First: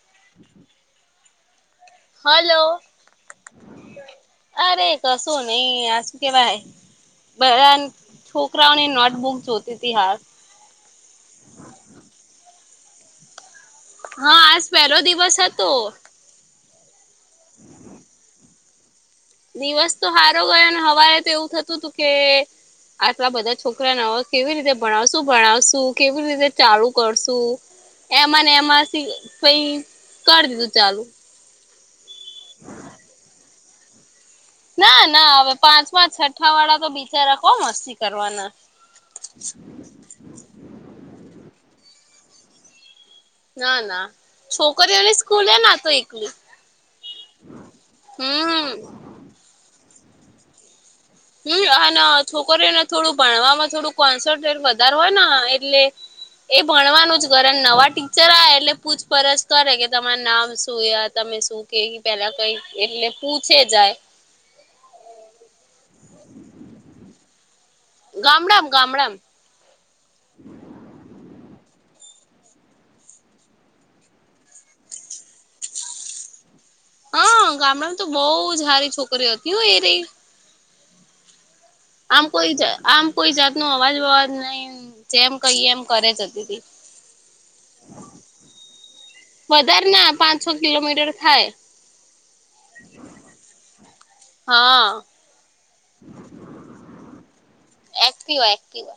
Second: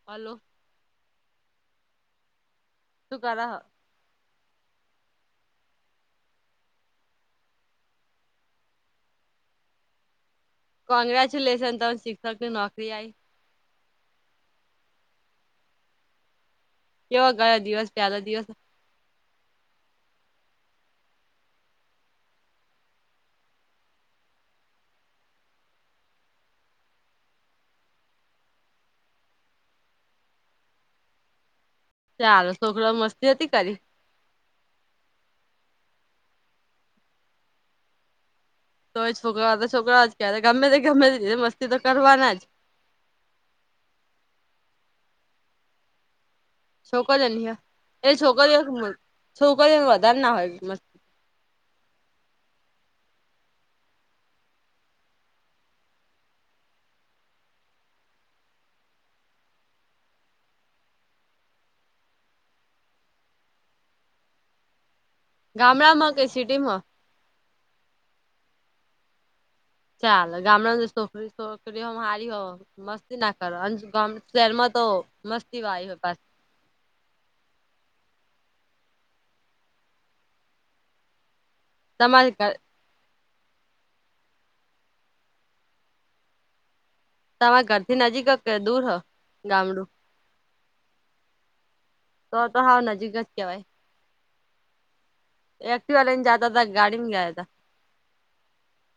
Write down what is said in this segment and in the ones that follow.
Hello. Hello. સુકર હ. અરે કશું નહી આ શું કેવા હ બધા છોકરાઓને નોટબુક જોતીતી હા કોંગ્રેચ્યુલેશન ત શિક્ષક ની નોકરી આવી. હા આજ પેલો દિવસ હતો. કેવાો ગયો દિવસ પ્યાલો દિવસ દિવસ તો સારો ગયો હવારે તો એવું થતું હતું કે આટલા બધા છોકરાને કેવી રીતે ભણાવશું ભણાવશું કેવી રીતે ચાલુ કરશુ. એમાં ને એમાંથી પ કરી દીધું ચાલુ. ચાલો છોકરાઓ મસ્તી હતી કરી. ના ના હવે પાંચમાં છઠ્ઠા વાળા તો બીચારા કોણ મસ્તી કરવાના. તોય છોકરા તો છોકરાઓ જ ક્યારે ગમે તે ગમે તે મસ્તી તો કરવાના જ ના ના છોકરીઓની સ્કૂલ ના તો એકલું છોકરીઓ એ છોકરીઓ છોકરીઓ વધારે ના હોય મસ હમ્મ અને છોકરીઓને થોડું ભણવામાં થોડું કોન્સટ વધારે હોય ને એટલે એ ભણવાનું જ કરે નવા ટીચર આવે એટલે પૂછપરછ કરે કે તમાર નામ શું તમે શું કે પેલા કઈ એટલે પૂછે જાય ગામડામાં કે સિટી માં ગામડામ ગામડા ચાલ ગામડા છોકરી છોકરી હ હારી હો મસ્તી ના કરો ગામ શહેરમાં તો મસ્તી વા આવી હોય પા હા ગામડામાં તો બહુ જ સારી છોકરીઓ હતી હો એ રહી આમ તમારે ઘર કોઈ આમ કોઈ જાત નું અવાજ અવાજ નહી જેમ કહીએ એમ કરે જતી તી. તમારા ઘરથી નજીક કે દૂર હ. વધારે ગામડું ના પાંચસો કિલોમીટર થાય. તો તો હાવ નજીક જ કેવાય. હા. એકટીવા લઈને જાતા થા કી ગાડી મેં ગયા થા. કી હોય કી હોય.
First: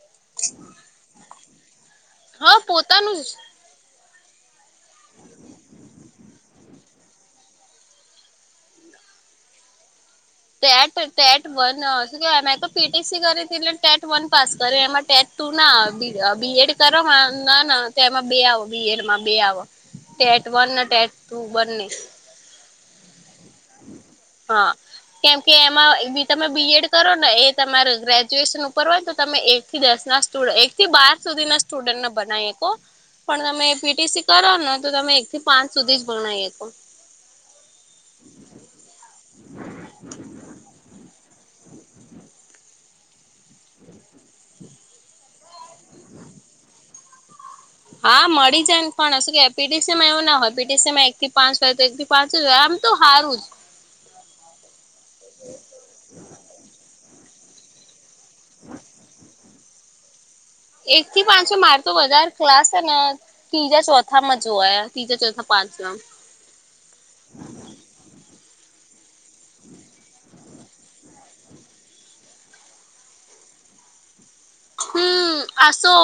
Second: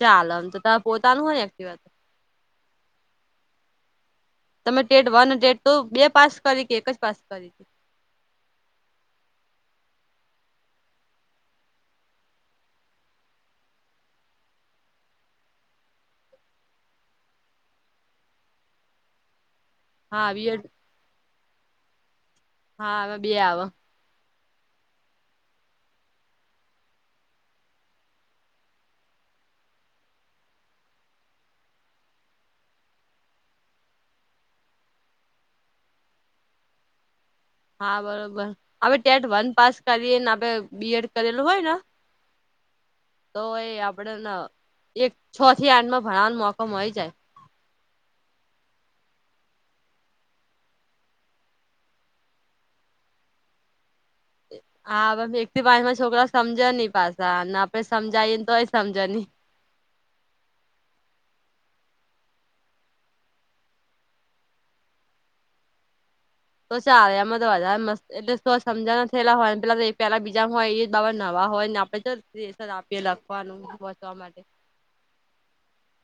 ચાલમ આમતો તમારુ પોતાનું હોય એકટીવા. હા પોતાનું જ તમે ટેટ વન ટેટ ટુ બે પાસ કરી કે એક જ પાસ કરી. ટેટ ટેટ વન શું કેમે તો પીટીસી કરી હતી એટલે ટેટ વન પાસ કર્યો એમાં ટેટ તું ના આવ બીએડ કરો ના ના એમાં બે આવો બીએડમાં બે આવ હા ટેટ બીએડ વન અને ટેટ ટુ બંને. હા હવે બે આવ હા. કેમ કે એમાં એ બી તમે બીએડ કરો ને એ તમારો ગ્રેજ્યુએશન ઉપર હોય તો તમે એ એકથી દસના સ્ટુડ એક થી બાર સુધીના સ્ટુડન્ટને બનાવી હકો પણ તમે પીટીસી કરો ને તો તમે એક થી પાંચ સુધી જ ભણાઈ હકો હા બરોબર અવે ટેટ વન પાસ કરીએ ને આપડે બીએડ કરેલું હોય ને તો એ આપડેને એક છ થી આઠમાં ભણાવાનો મોકો મળી જાય. હા મળી જાય ને પણ શું કે પી ટી સી માં એવું ના હોય પી ટી સી માં એક થી પાંચ તે એક થી પાંચ જ હોય એમ તો હારું જ હા અવે એક થી પાચમાં છોકરા સમજે ની પાસા ને આપડે સમજાવીએ ને તોય સમજે ની એક થી પાંચસો માર તો વધાર ક્લાસ શેને તીજા ચોથામાં જોવાયા તીજા, ચોથા, પાંચમાં તો ચાલે એમાં તો વધારે મસ્ત એટલે તો સમજાવાના થેલા હોય પેલા તો પેલા બીજ જા હોય એ જ બાબા નવા હોય ને આપણે તો લેશન આપીએ લખવાનું વાચવાં માટે હમ્મ આસો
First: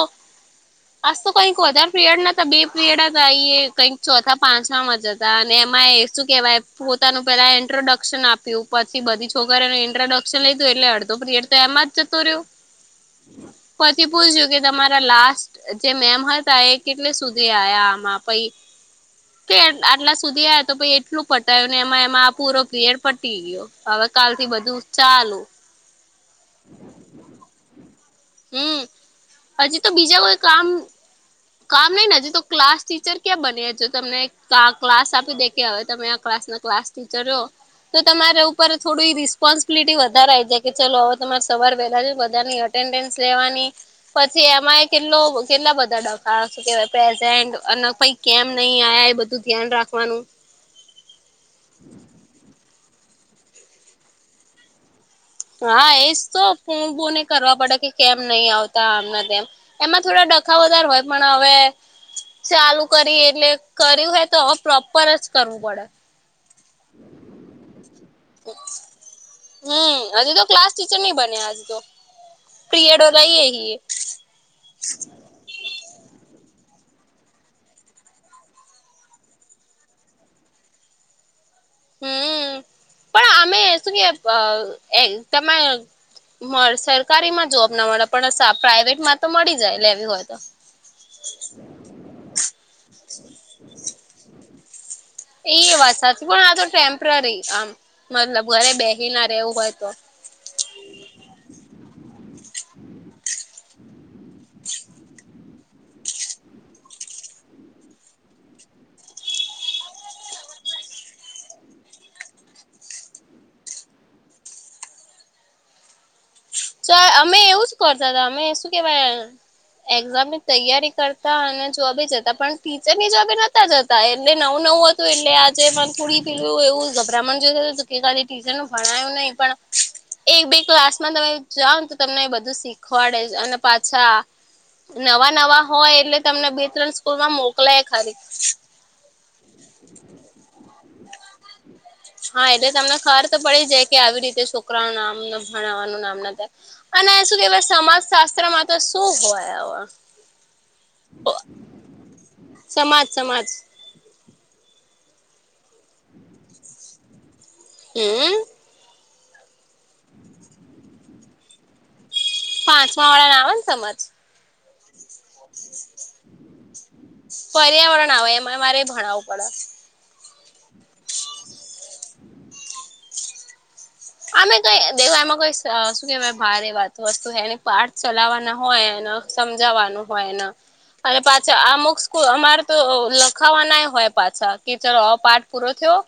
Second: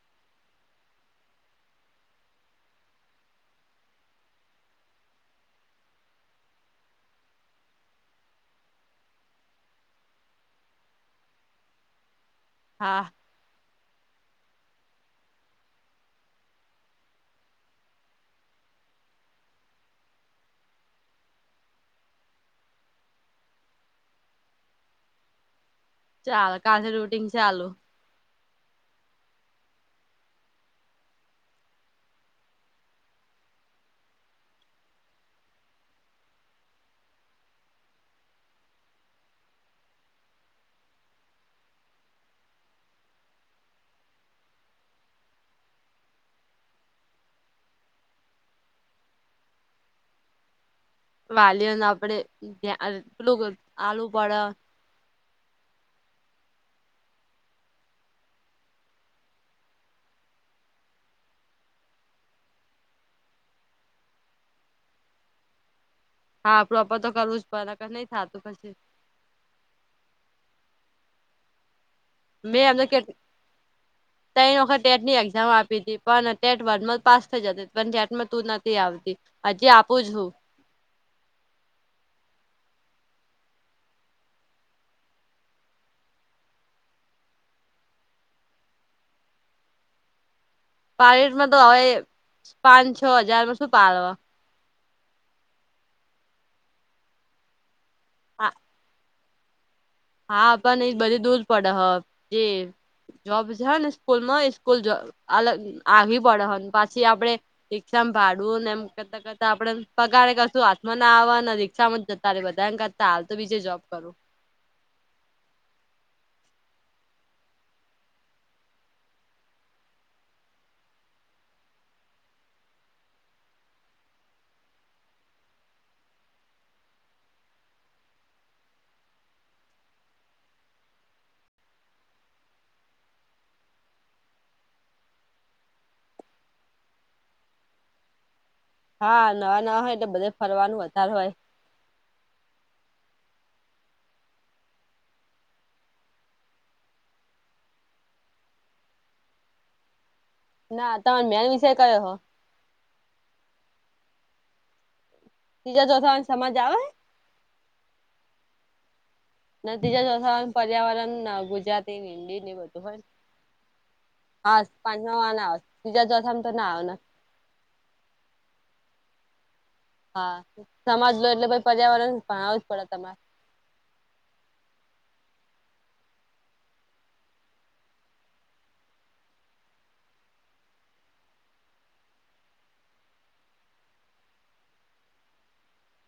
આજ તો કંઈક વધાર પિરિયડ નહતા બે પીરિયડ હતા ઈએ કંઈક ચોથા પાંચમામાં જ ધા અને એમાં એ શું કેવાય પોતાનું પેલા ઇન્ટ્રોડક્શન આપ્યું પછી બધી છોકરીનું ઇન્ટ્રોડક ક્શન લીધું એટલે અડધો પિરિયડ એમાં જ જતો રીયો. હા. પછી પૂછ્યું કે તમારા લાસ્ટ જે મેમ હતા એ કેટલે સુધી આયા આમાં પહી કે એટ આટલા સુધી આયા તો પહી એટલું પટાયું ને એમાં એમાં આ પૂરો પિરિયડ પતી ગીયો. હવે કાલથી બધું ચાલું ચાલ કાલથી રૂટીન ચાલું. હમ્મ હજી તો બીજા કોઈ કામ કામ નહી હજી તો ક્લાસ ટીચર ક્યાં બન્યા જો તમને કા ક્લાસ આપી દેય કે હવે તમે આ ક્લાસના ક્લાસ ટીચર હો. તો તમારા ઉપર થોડુંઈ રિસ્પોન્સિબિલિટી વધારે આ આયી જાય કે ચલો અવે તમારે સવાર વેલા જઈ બધાની અટ એટેન્ડન્સ લેવાની પછી એમાંય કેટલો કેટલા બધા ડક હા, શું કેવાય પ્રેઝેન્ટ અને પહી કેમ નહી આયા એ બધું ધ્યાન રાખવાનું. વાલીઓને આપડે ત્યાં આટલું બધું આલુ પડ. હા, એજ તો ફુન બુન એ કરવા પડે કે કેમ નહી આવતા આમ ને તેમ. એમાં થોડા ડખા વધારે હોય પણ હવે. ચાલુ કરી એટલે કર્યું હોય તો પ્રોપર જ કરવું પળે. હા, પ્રોપ્રર તો કરવું જ પડે નકર નઈ થાતું પસી. હમ્મ હજી તો ક્લાસ ટીચર નઈ બન્યા હજી તો. મે એમને કેટ પીરિયડો લઈએ હી તૈણ વખત ટેટની એક્ઝામ આપી હતી, પણ ટેટ વન પાસ થઈ જતી પણ ટેટમાં તું નથી આવતી. અજી આપુ છું. હમ્મ, પણ આમેય શું કેય પ એક તમે મળ સરકારીમાં જોબ ના મળે પણ સા પ્રાઇવેટમાં તો મળી જાય લેવી હોય તો. પ્રાઈવેટ તો હવે પાન છ હજારમાં શું પાળવા. એ વાત સાચી પણ આ તો ટેમ્પ્રરી આમ મતલબ ઘરે બેહી ના રેવું હોય તો. હા, પણ બધું દૂર પડે હ જે જોબ છે ને. સ્કૂલમાં હોય સ્કૂલ જ અલગ આધી પડે હન પાછી આપડે રિક્ષામ ભાડું ને એમ કરતાં-કરતાં આપડે પગારે કશું હાથમાં ન આવ ને રિક્ષામાં જત તારે બધા કરતા, હાલ તો બીજે જોબ કરું. ચા અમે એવું જ કરતાં અતા, અમે શું કેવાય. એક્ઝામની તૈયારી કરતા અને જોબે જતા પણ ટીચરની જોબે નતા જતા. તા એટલે નવું-નવું હતું એટલે આજે પણ થોડી પેલું એવું ગભરામણ જેવું થતું અતું કે. કે ખાલી ટીચરનું ભણાયું નઈ પણ એક-બે ક્લાસમાં તમે જાવને તો તમને એ બધું શીખવાડે જ અને પાછા નવા-નવા હોય એટલે તમને બે ત્રણ સ્કૂલમાં મોકલય ખરી. હા નવા-નવા હોય એટલે બધે ફરવાનું વધારે હોય. હા એટલે તમને ખબર તો પડી જાય કે આવી રીતે છોકરાનું નામ ભણાવવાનું નામ ના થાય. અને શું કેવાય સમાજ શાસ્ત્ર માં તો શું હોય હવે. ના તમારે મેન વિષય કયો હો. સમાજ સમાજ. ત્રીજા ચોથા વાળા ને સમાજ આવે હે. હમ્મ. ના તીજાથ પર્યાવરણ, ગુજરાતી, હિન્દી ને બધું હોય. પાંચમા વાળા ના આવે ને સમાજ હા પાંચમા વાળા ને આવે ત્રીજા ચોથા મા તો ના આવે ને. પર્યાવરણ આવે એમાં મારે ભણાવવું પડે. હા સમાજ લો એટલે પછી પર્યાવરણ ભણાવું જ પડે તમારે. અમે કઈ દેખ એમાં કઈ શું કેવાય ભારે એ વાતો વસ્તુ એને પાઠ ચલાવવાના હોય. સમજાવાનું હોયન. અને પાછા અમુક સ્કૂલ અમારે તો લખાવા નાય હોય પાછા કે ચલો પાઠ પૂરો થયો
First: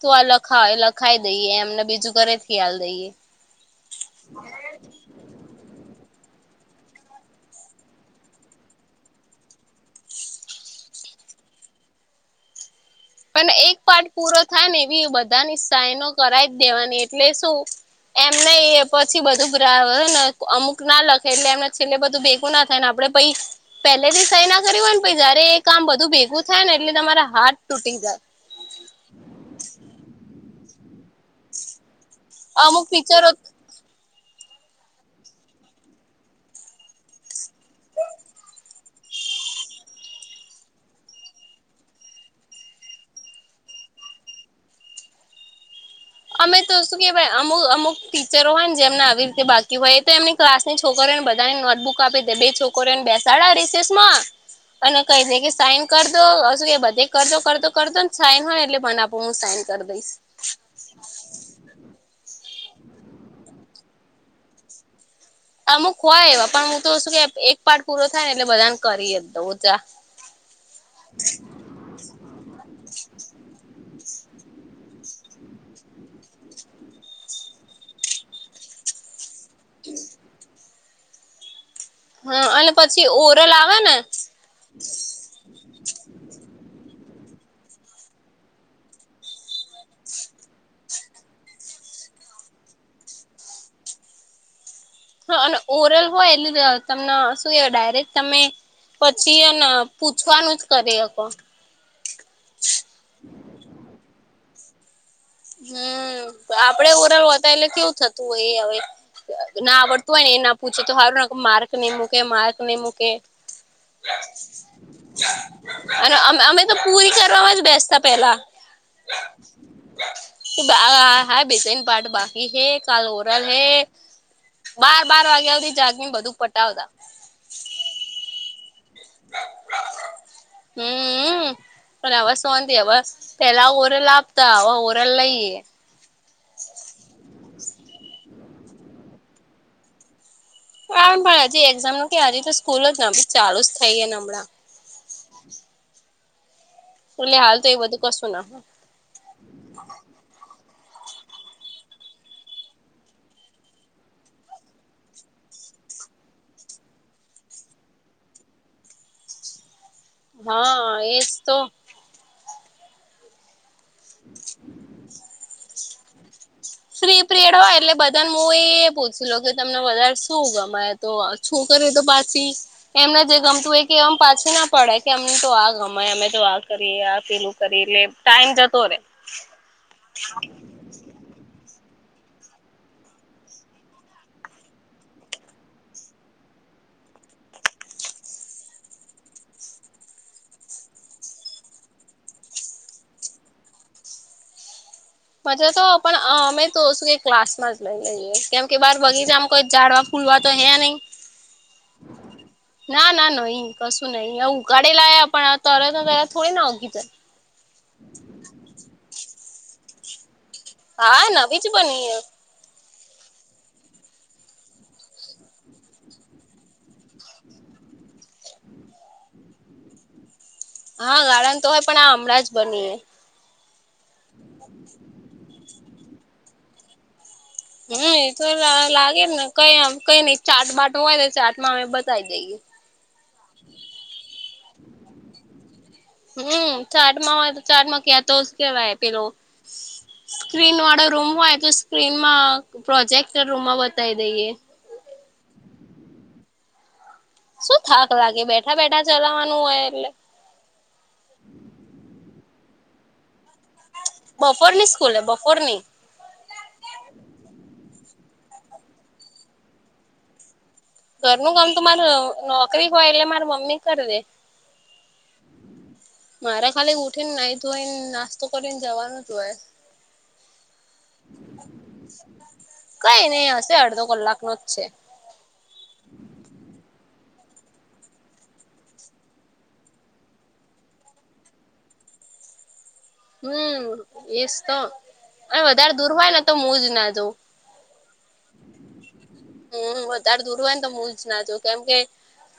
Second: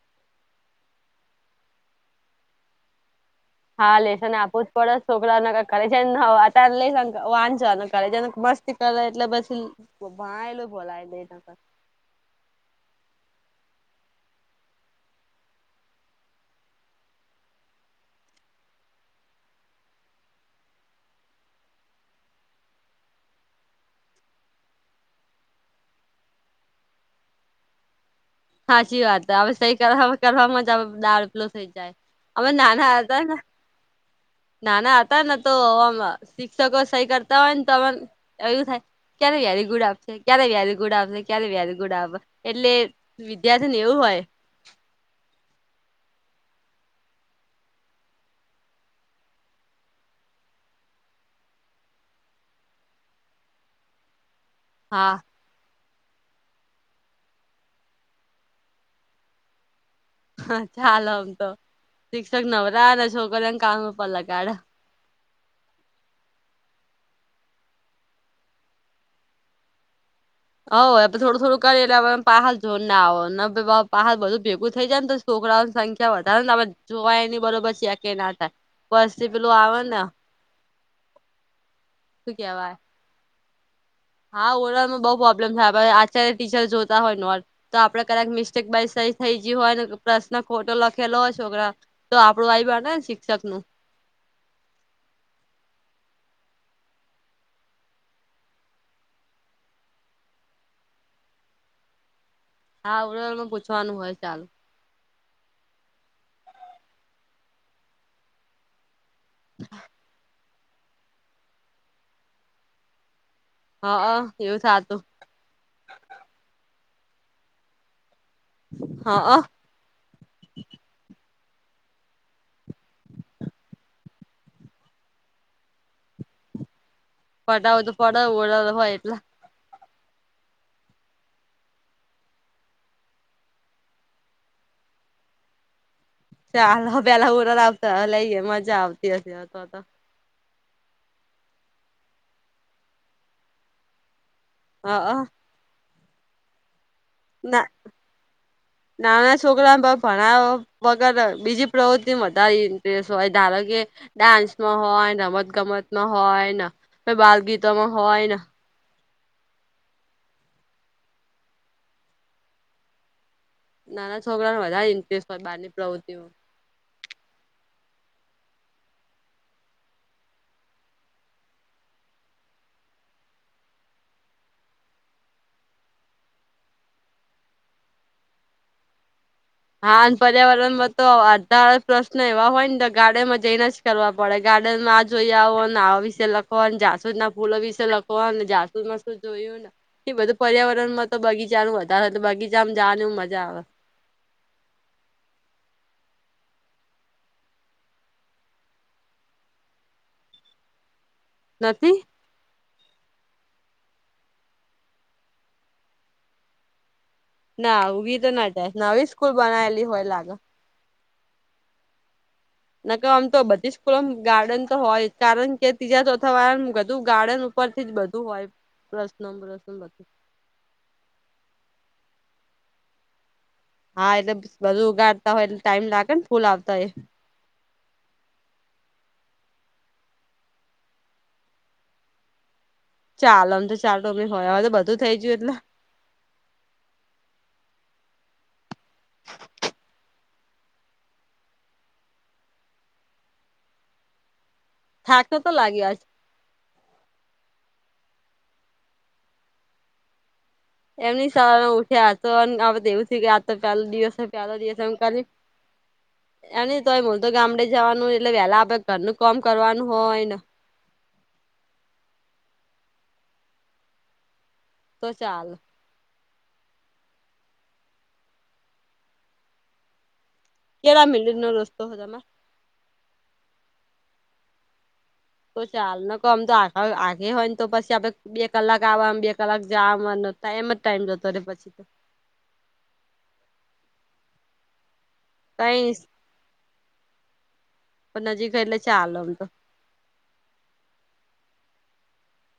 તો આ લખાવ લખાઈ દઈએ એમને બીજું ઘરે ખ્યાલ દઈએ. હા લેશન એ આપવું પડે. છોકરાને નકર ઘરે જઈને લઈ વાચવા કરે જેને મસ્તી કરે એટલે પછી ભણાયેલું ભુલાઈ ડે નકર. પણ એક પાઠ પૂરો થાય ને એવી બધાની સાઈનો કરાય જ દેવાની એટલે શું. એમને એ પછી બધું ગ્રા અમુક ના લખે એટલે એમને છેલ્લે બધું ભેગું ના થાય ને આપડે પહી પહેલેથી સહી ના કરી હોય ન જયારે એ કામ બધું ભેગું થાય ને એટલે તમારા હાથ તૂટી જાય. સાચી વાત હવે સ કરવાવામાં જ આવે દાળલો થઈ જાય અમે અમુક નાના હતા ટીચરો ને. નાના હતાને તો શિક્ષકો સહી કરતા હોય ને તો. એું થાય ક્યારે વ્યારી ગુડ આપશે ક્યારે વ્યારી ગુડા આપશે ક્યારે વ્યારી ગુડા આપ એટલે. વિદ્યાર્થી ને એવું હોય. અમે તો શું કે અમુક અમુક ટીચરો હોય ને જેમને આવી રીતે બાકી હોય તો એમને. ક્લાસ ની છોકરીને બધાને નોટબુક આપી દે બે છોકરો ને બેસાડા રિસેસ માં. અને હા કહી દે કે સાયન. કરતોોું કે બધે કરજો કરતો કરતોો ને સાઈન હોય એટલે પણ આપ હું સાઈન કરી દઈશ. હા ચાલ આમ તો શિક્ષક નવરાને છો કર્યાને કામ પલાગાઢ. અમુક હોય એવા પણ હું તો શું કે એક પાઠ પૂરો થાય ને એટલે બધાને કરીએ જ દઉં તા. હ થોડું થોડું કરીેટલે હ પહડ જોને આવો ને પહાડ બધું ભેગું થઈ જાયને. છોકરાઓની સંખ્યા વધારે ને જોવાય એની બરોબર છે કે ના થાય વર્ષ થી પેલું આવે ને. શું હા અને કેવાય પછી ઓરલ આવે ને. હા ઓવર ઓલમાં બહુ પ્રોબ્લેમ થાય અત્યારે ટીચર જોતા હોય ન ઓ. તો આપડે કક મિસ્ટેક બાય સઈ થઈ ગય હોય પ્રશ્ન ખોટો લખેલો હોય છોકરા. તો આપડું આઈબ નેને શિક્ષક નું. હા અને ઓરલ હોય એટલે તમને શું એ ડાયરેક્ટ તમે. પછી એને પૂછવાનું જ કરી અકો. હા આવડમાં પૂછવાનું હોય ચાલુ. હમ આપડે ઓવર ઓલ હોતા એટલે કેવું થતું હોય એ હવે. ના આવડતું હોય ને એ ના પૂછે તો સારું ને માર્ક નઈ મૂકે માર્ક નઈ મૂકે. હા એવું થ હતું. અને અમે તો પૂરી કરવાવામાં જ બેસતા પેલા. હા અ. હા બેસાઈને પાઠમાં. હે કાલ ઓરલ હે બાર બાર વાગ્યા સુધી જાગ બધું પટાવતા. ફટાવો તો પડઓડા હોય એટલા. હઅં. હવે શોતિહવે પેલા ઓરલ આપતા હવે ઓરલ લઈએ. ચાલો પેલા ઓરલઆવતા લઈ મજા આવતી હતી. આમ પણ હજી એક્ઝામનું કે હજી તો સ્કૂલ જ ચાલુ થઈને હમણાં. હંઅ. ઉનેહાલ ના તો એ બધું કશું ના. નાના છોકરાને ભણાવ વગર બીજી પ્રવૃતિ વધારે ઇન્ટરસ હોય ધારો કે. ડાન્સમાં હોય રમત ગમત માં હોય ને બાલગીતોમાં હોય ને. હંઅંએ જ તો. નાના છોકરાને વધારે ઇન્ટરેસ્ટ હોય બાર ની પ્રવૃત્તિઓ. ફ્રી પીરયડ હોય એટલે બધાને હું એ પૂછું કે તમને વધારે શું ગમે સ તો છોકરીઓ તો પાછી એમને જે ગમતું હોય એકેવામાપાછી ના પડે કે એમને તો આ ગમેએ અમે તો આ કરીએ આ પેલું કરી એટલે ટાઈમ જતો રે. હા અને પર્યાવરણમાં તો અઠારપ્ર. એવા હોય ને તો ગાર્ડન માં જઈને જ કરવા પડે ગાર્ડન માંઆ જોઈ આવોને આવા વિશેે લખ. જાસુદ ના ફૂલો વિશે લખોને જાસુદ માં શું જોયું ને. એ બધું પર્યાવરણ માં તો બગીચાનુંવધારે તો બગીચામાં જવા નુ મજા આવે. મજા તો પણ અમે તો શું કે ક્લાસ માં જ લઈ લઈએ કેમ કે બાર બગીચા કોઈ ઝાડ વો. ફુલવા તો હૈ નહી. નથી. હ. ના ના ના અ કશું નઈિ ઉકાળેલા પણ આ તર ત થોડી ના ઊગી‌જાય. ના ઊઘી તો ના જાય નવી સ્કૂલ બનાયલી હોય લાગે હા નવી જ બની ન ક આમ તો બધી સ્કૂલોમ ગાર્ડન તો હોય કારણ કે તીજા ચોથા વાળા ગધુ ગાર્ડન પરથી જ બધું હોય પ્રશ્ન બશ્નો બધું હા ગાર્ડન તો હોય પણ આ હમણાં જ બની હા એટલે બધું ઉગાડતા હોય એટલે ટાઈમ લાગે ને ફૂલ આવતા એ હમ એ તો લા લાગેને કઈ કઈ નઈ ચાટ બાટ હોય ચાટમાં અમે બતાવી દઈએ ચાલ આમ તો ચાલ ટોમી હોય હવે તો બધું થઈ જયું એટલે હમ ચાટમાં હોય તો ચાટમાં ક્યા તોસ કેવાય પેલો સ્ક્રીન વાળો રૂમ હોય તો સ્ક્રીનમાં પ્રોજેક્ટર રૂમમાં બતાવી દઈએ થાક તો તો લાગ્યો આજ શું થાક લાગે બેઠા બેઠા ચલાવવાનું હોય એટલે એમની સવારે ઉઠ્યા તો [unintelligible] તો કાલદિવસે પેલા દિવસ બપોરની એમ સ્કૂલે કરી બપોરની એ મ તોય [unintelligible] આપડે તો ગામડે જવાનું એટલે વહેલા ઉઠીને આપે ને ઘર નું કામ કરવાનું હોય ને ઘરનું કામ તો માર નોકરી હોય એટલે માર મમ્મી કરી દે તો ચાલ મારા ખાલી ઉઠે ને નાહી ધોઈ નાસ્તો કરીને જવાનું જ હોય કેટલા મિનિટનો રસ્તો હતમા કઈ ની હશે અડધો કલાક નો જ છે. તો ચાલે ન ક ઓમ તો આ આગેહોયન તો પછી આપડે બે કલાક આવામાં બે કલાક જાવામાં ટાઈમ જ ટાઈમ જતો રે પછી તો હમ એસ તો અને કઈ વધારે દૂર હોય ને તો મુ જ ના જઉં પણ નજીક હે એટલે ચાલ આમતો હમ વધારે દૂર હોય ને તો હુજના જવ કેમ કે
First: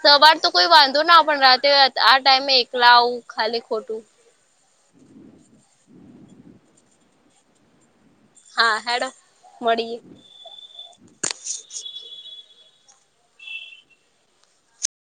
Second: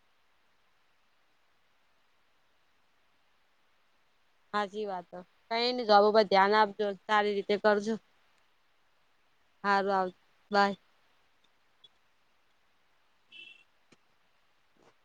સવાર તો વાંધો ના આવે પણ રાતે આ ટાઈમે એકલા આવું ખાલી ખોટું હાચી વાત કઈ ની જબ ધ્યાન આપજો સારી રીતે કરજો. હા હેડો હારું મળીએે. આવ બાય.